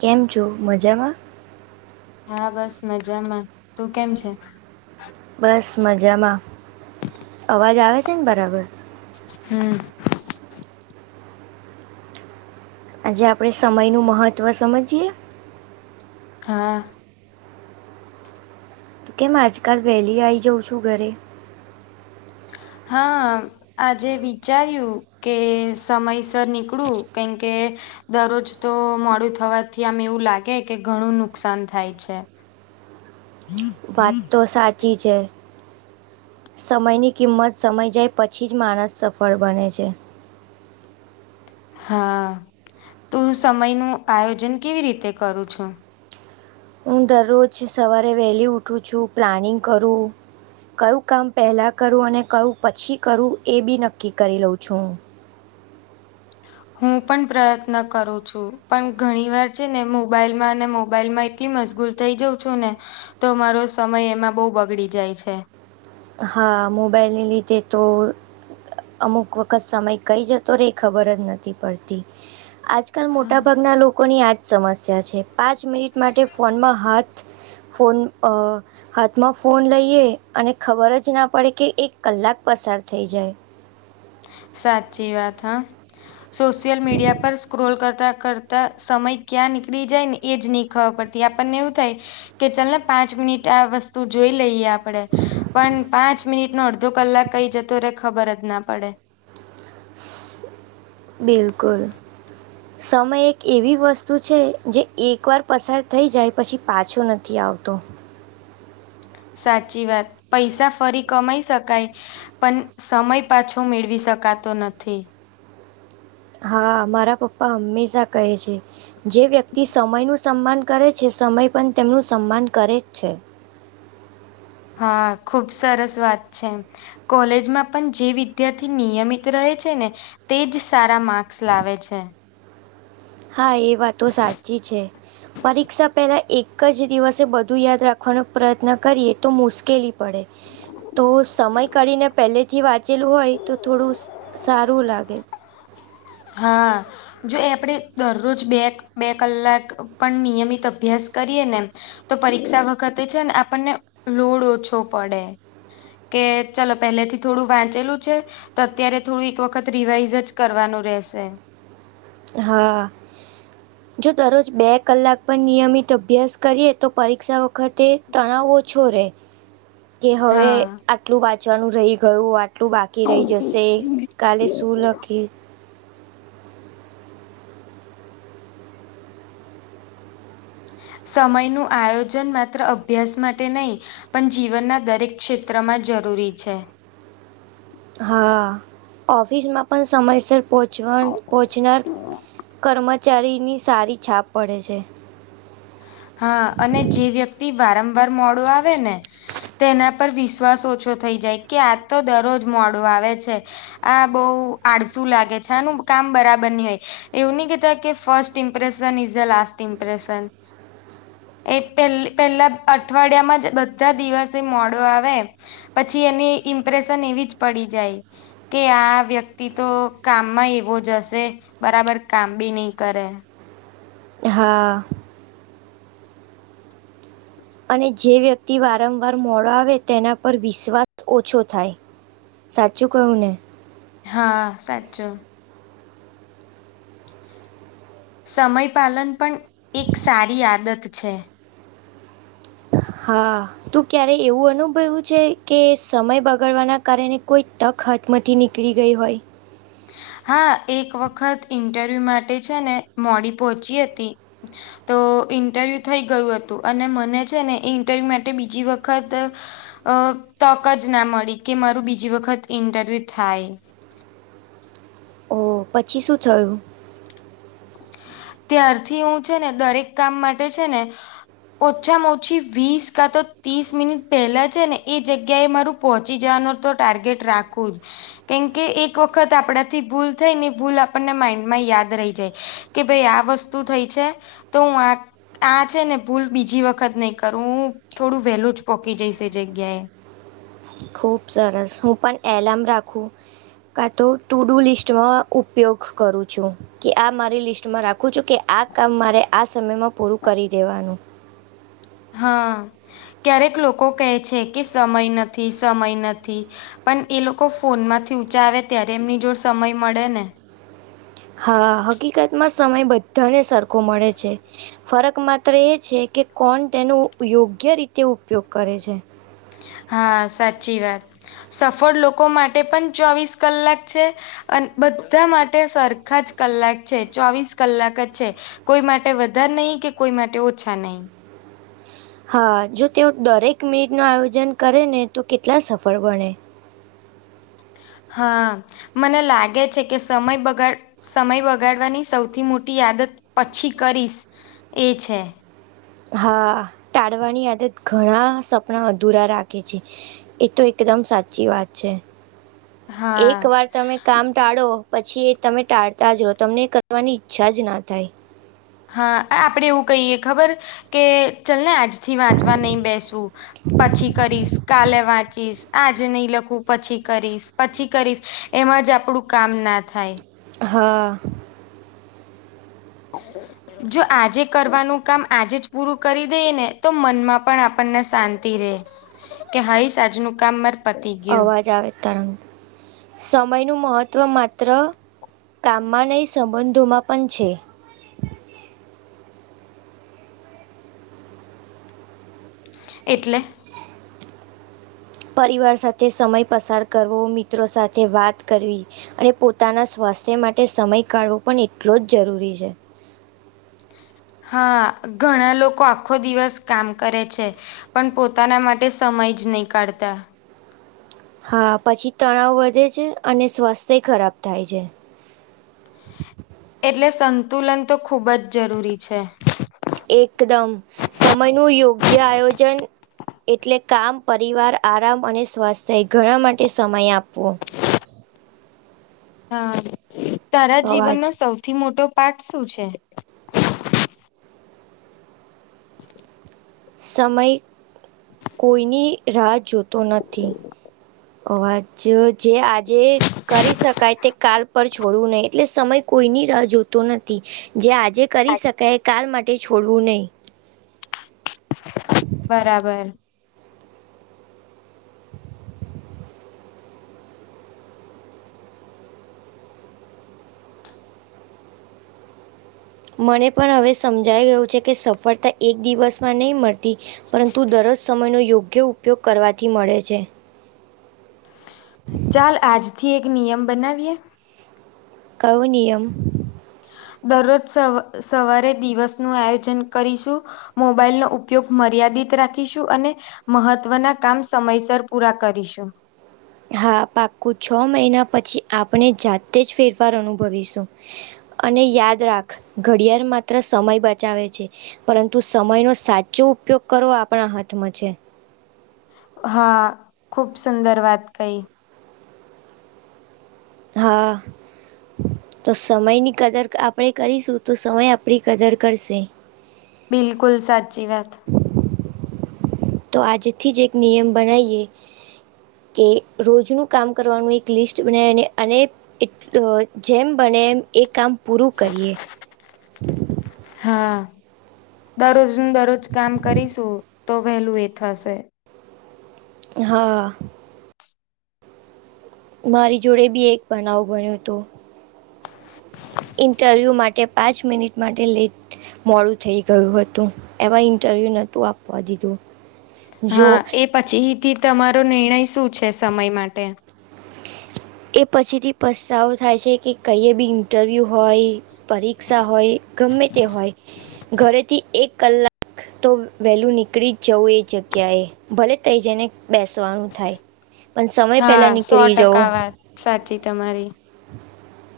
કેમ છો મજામાં? હા બસ મજામાં તું કેમ છે? બસ મજામાં અવાજ આવે છે ને બરાબર? હમ. આજે આપડણે સમય નું મહત્વ સમજીએ? હા. તો કેમ આજકાલ વહેલી આવી જાઉં છું ઘરે? હા. આજે વિચાર્યું કે સમયસર નીકળું કેમકે- - દરરોજ તો મોડું થવાથી આમ એવું લાગે કે ઘણું નુકસાન થાય છે. વાત તો સાચી છે. સમયની કિંમત સમય જાય પછી જ માણસ સફળ બને છે. હા તું સમય નું આયોજન કેવી રીતે કરું છે? હું દરરોજ સવારે વહેલી ઉઠું છું પ્લાનિંગ કરું- - કયું કામ પહેલાં કરું અને કયું પછી કરું એ બી નક્કી કરી લઉં છું હું. હું પણ પ્રયત્ન કરું છું પણ ઘણી વાર છે ને મોબાઈલ માં અને મોબાઈલ માં એટલી મજગૂલ- - થઈ જઉં છું ને તો મારો સમય એમાં બહુ બગડી જાય છે. હા મોબાઈલને લીધે તો- - અમુક વખત સમય કઈ જતો રે ખબર જ નથી પડતી- - આજકાલ મોટાભાગના લોકોની આજ- - સમસ્યા છે પાંચ મિનિટ માટે ફોનમાં હાથ- - ફોન અ હાથમાં ફોન લઈએ અને- - ખબર જ ના પડે કે એક કલાક પસાર થઈ જાય. સાચી વાત હા. સોશિયલ મીડિયા પર સ્ક્રોલ કરતા કરતા સમય ક્યાં નીકળી જાય ને- - એ જ નહીં ખબર પડતી આપણને એવું થાય કે ચલ ને પાંચ મિનિટ આ વસ્તુ જોઈ લઈએ આપણે. પણ પાંચ મિનિટ નો અડધો કલાક કઈ જતો રે ખબર જ ના પડે. બિલકુલ. સમય એક એવી વસ્તુ છે જે એકવાર પસાર થઈ જાય પછી પાછો - - નથી આવતો. સાચી વાત પૈસા ફરી કમાઈ શકાય. પણ સમય પાછો મેળવી શકાતો નથી. હા મારા પપ્પા હંમેશા કહે છે. જે વ્યક્તિ સમયનું સન્માન કરે છે સમય પણ તેમનું સન્માન કરે છે. હા ખુબ સરસ વાત છે. કોલેજમાં પણ જે વિદ્યાર્થી નિયમિત રહે છે ને તેજ સારા માર્ક્સ લાવે છે. હા એ વાતો સાચી છે પરીક્ષા પહેલાં એક એક જ દિવસે બધું યાદ રાખવાનો પ્રયત્ન કરીએ તો મુશ્કેલી પડે. તો સમય કાઢીને પહેલેથી વાંચેલું હોય તો થોડું સારું લાગે. હા જો એ આપણેે દરરોજ બે બે કલાક પણ નિયમિત અભ્યાસ કરીએ ને તો પરીક્ષા વખતે છે ને આપણને લોડ ઓછો પડે. કે ચલો પહેલે થી થોડું વાંચેલું છે. તો અત્યારે થોડું એક વખત રિવાઈઝ જ કરવાનું રહેશે. હા. જો દરરોજ બે કલાક પર નિયમિત અભ્યાસ કરીએ તો પરીક્ષા વખતે તણાવ ઓછો રે. કે હવે હા આટલું વાંચવાનું રહી ગયું. આટલું બાકી રહી જશે કાલે શું લખી સમય નું આયોજન માત્ર અભ્યાસ માટે નહી પણ જીવનના દરેક ક્ષેત્રમાં જરૂરી છે. હા ઓફિસમાં પણ સમયસર પહોચવા પહોંચનાર કર્મચારીની સારી છાપ પડે છે. હા અને જે વ્યક્તિ વારંવાર મોડું આવે ને તેના પર વિશ્વાસ ઓછો થઈ જાય કે આ તો દરરોજ મોડો આવે છે. આ બહ આડસુ લાગે છે આનું કામ બરાબર નઈ હોય એવું નહી કેતા કે first impression is the last impression. એ પે પેલા અઠવાડિયામાં જ બધા દિવસે મોડો આવે. પછી એની ઇમ્પ્રેશન એવી જ પડી જાય. કે આ વ્યક્તિ તો કામમાં એવો જ હશે. બરાબર કામ બી નહી કરે. હા અને જે વ્યક્તિ વારંવાર મોડો આવે તેના પર વિશ્વાસ ઓછો થાય. સાચું કહું ને હા સાચું. સમય પાલન પણ એક સારી આદત છે. હા ત ક્યારે એવું અનુભવું છે કે સમય બગાડવાના કારણે કોઈ હાથમાથી નીકળી ગઈ હોય. હા એક વખત ઇન્ટરવ્યુ માટે છે ને મોડી પહોંચી હતી. તો ઇન્ટરવ્યુ થઈ ગયું હતું અને મને છે ને એ ઇન્ટરવ્યૂ માટે બીજી વખત અ તક જ ના મળી કે મારું બીજી વખત ઇન્ટરવ્યુ થાય. ઓ પછી શું થયું? ત્યારથી હું છે ને દરેક કામ માટે છે ને ઓછામાં ઓછી વીસ કા તો ત્રીસ મિનિટ પહેલા છે ને એ જગ્યાએ મારું પહોંચી જવાનો તો ટાર્ગેટ રાખું જ કેમકે એક વખત આપડાથી ભૂલ થઈ ને ભૂલ આપણને માઈન્ડ માં યાદ રહી જાય. કે ભાઈ આ વસ્તુ થઈ છે તો હું આ આ છે ને ભૂલ બીજી વખત નહી કરું હું થોડું વહેલું જ પોકી જઈશ એ જગ્યા એ ખુબ સરસ હું પણ એલારમ રાખું કા તો ટુ ડુ લિસ્ટમાં ઉપયોગ કરું છું. કે આ મારી લિસ્ટમાં રાખું છું કે આ કામ મારે આ સમયમાં પૂરું કરી દેવાનું હા ક્યારેક લોકો કહે છે કે સમય નથી સમય નથી પણ એ લોકો ફોન માંથી ઊંચા આવે ત્યારે એમની જો સમય મળે ને હા હકીકત માં સમય બધાને સરખો મળે છે. ફરક માત્ર એ છે કે કોણ તેનો યોગ્ય રીતે ઉપયોગ કરે છે. હા સાચી વાત સફળ લોકો માટે પણ ચોવીસ કલાક છે. અને બધા માટે સરખા જ કલાક છે ચોવીસ કલાક જ છે. કોઈ માટે વધારે નહીં કે કોઈ માટે ઓછા નહી. હા જો તેઓ દરેક મિનિટ ન આયોજન કરે ને તો કેટલા સફળ બણે હા મને લાગે છે કે સમય બગાડ સમય બગાડવાની સૌથી મોટી આદત પછી કરીશ એ છે. હા ટાળવાની આદત ઘણા સપના અધૂરા રાખે છે. એ તો એકદમ સાચી વાત છે હા એક વાર તમે કામ ટાળો પછી એ તમે ટાળતા જ રહો તમને કરવાની ઈચ્છા જ ના થાય. હા આપડે એવું કહીયએ ખબર કે ચલ ને આજથી વાંચવા નહી બેસું પછી કરીશ કાલે વાત ચી આજ નહી લખું પછી કરીશ પછી કરીશ એમાં જ આપડું કામ ના થાય. હા હા જો આજે કરવાનું કામ આજે જ પૂરું કરી દઈ ને તો મનમાં પણ આપણને શાંતિ રહેે કે હાાઈ સાજનું કામ મર અવાજ આવે તરણ સમયનું મહત્ત્વ માત્ર કામમાં નહીં સંબંધોમાં પણ છે. એટલે પરિવાર સાથે સમય પસાર કરવો મિત્રો સાથે વાત કરવી અને પોતાના સ્વાસ્થ્ય માટે સમય કાઢવો પણ એટલો જ જરૂરી છે. હા ઘણા લોકો આખો દિવસ કામ કરે છે. પણ પોતાના માટે સમય જ નહી કાઢતા હા પછી તણાવ વધે છે અને સ્વાસ્થ્ય ખરાબ થાય છે. એટલે સંતુલન તો ખુબ જ જરૂરી છે. એકદમ સમય ન યોગ્ય આયોજન એટલે કામ પરિવાર આરામ અને સ્વાસ્થ થાય ઘણા માટે સમય આપવો હા તારા અવાજ. જીવનનોો સૌથી મોટો પાઠ શું છે. સમય કોઈની રાહ જોતો નથી. અ વાજ જે આજે કરી શકાય તે કાલ પર છોડવું નહી એટલે સમય કોઈની જોતો નથી જે આજે જે કરી શકાય કારાલ માટે છોડવું નહીં બરાબર [unintelligible] મને પણ હવે સમજાઈ ગયું છે કે સફળતા એક દિવસમાં નહીં મળતી પરંતુ દરજ સમયનો યોગ્ય ઉપયોગ કરવાથી મળે છે. ચાલ આજથી એક નિયમ બનાવીએ કયો નિયમ? દરરોજ સ સવારે દિવસનું આયોજન કરીશું. મોબાઈલનો ઉપયોગ મર્યાદિત રાખીશું, અને મહત્વના કામ સમયસર પૂરા કરીશું. હા પાકું છ મહિના પછી આપણે જાતે જ ફેરફાર અનુભવીશું. અને યાદ રાખ ઘડિયાળ માત્ર સમય બચાવે છે. પરંતુ સમયનો સાચો ઉપયોગ કરવો આપણા હાથમાં છે. હા ખુબ સુંદર વાત કઈ. હા તો સમયની કદર આપણેે કરીશું, તો સમય આપણી કદર કરશે. બિલકુલ સાચી વાત. તો આજે થી જ એક નિયમ બનાઈએ. કે રોજનું કામ કરવાનું એક લિસ્ટ બનાવીને અને એટ જેમ બને એમ એ કામ પૂરું કરીએ. હા દરરોજનું દરરોજ કામ કરીશું તો વહેલું એ થશે. હા મારી જોડે બી એક બનાવ બન્યો તો. ઇન્ટરવ્યૂ માટે પાંચ મિનિટ માટે લેટ મોડું થઈ ગયું હતું. એમાં ઇન્ટરવ્યુ નતું આપવા દીધું. જો હા એ પછીથી તમારો નિર્ણય શું છે સમય માટે? એ પછીથી પસ્તાવો થાય છે કે કઈએ બી ઇન્ટરવ્યુ હોય, પરીક્ષા હોય, ગમે તે હોય ઘરેથી એક કલાક તો વહેલું નીકળી જ જવું એ જગ્યાએ. ભલે તઈ જઈને બેસવાનું થાય. પણ સમય હા પેલા સો નીકળી જવો. ટકા વાત સાચી તમારી. [inaudible]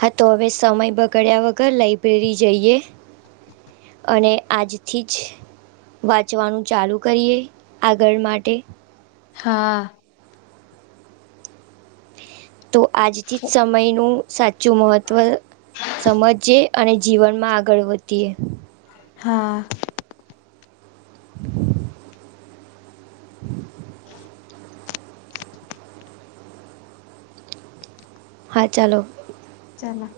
હા તો હવે સમય બગાડ્યા વગર લાઈબ્રેરી જઈએ? અને આજથી જ વાંચવાનું ચાલું કરીએ આગળ માટે. હા તો આજથી જ સમયનું સાચું મહત્વ સમજીએ. અને જીવનમાં આગળ વધીએ. હા હ હા ચાલો. ચલો.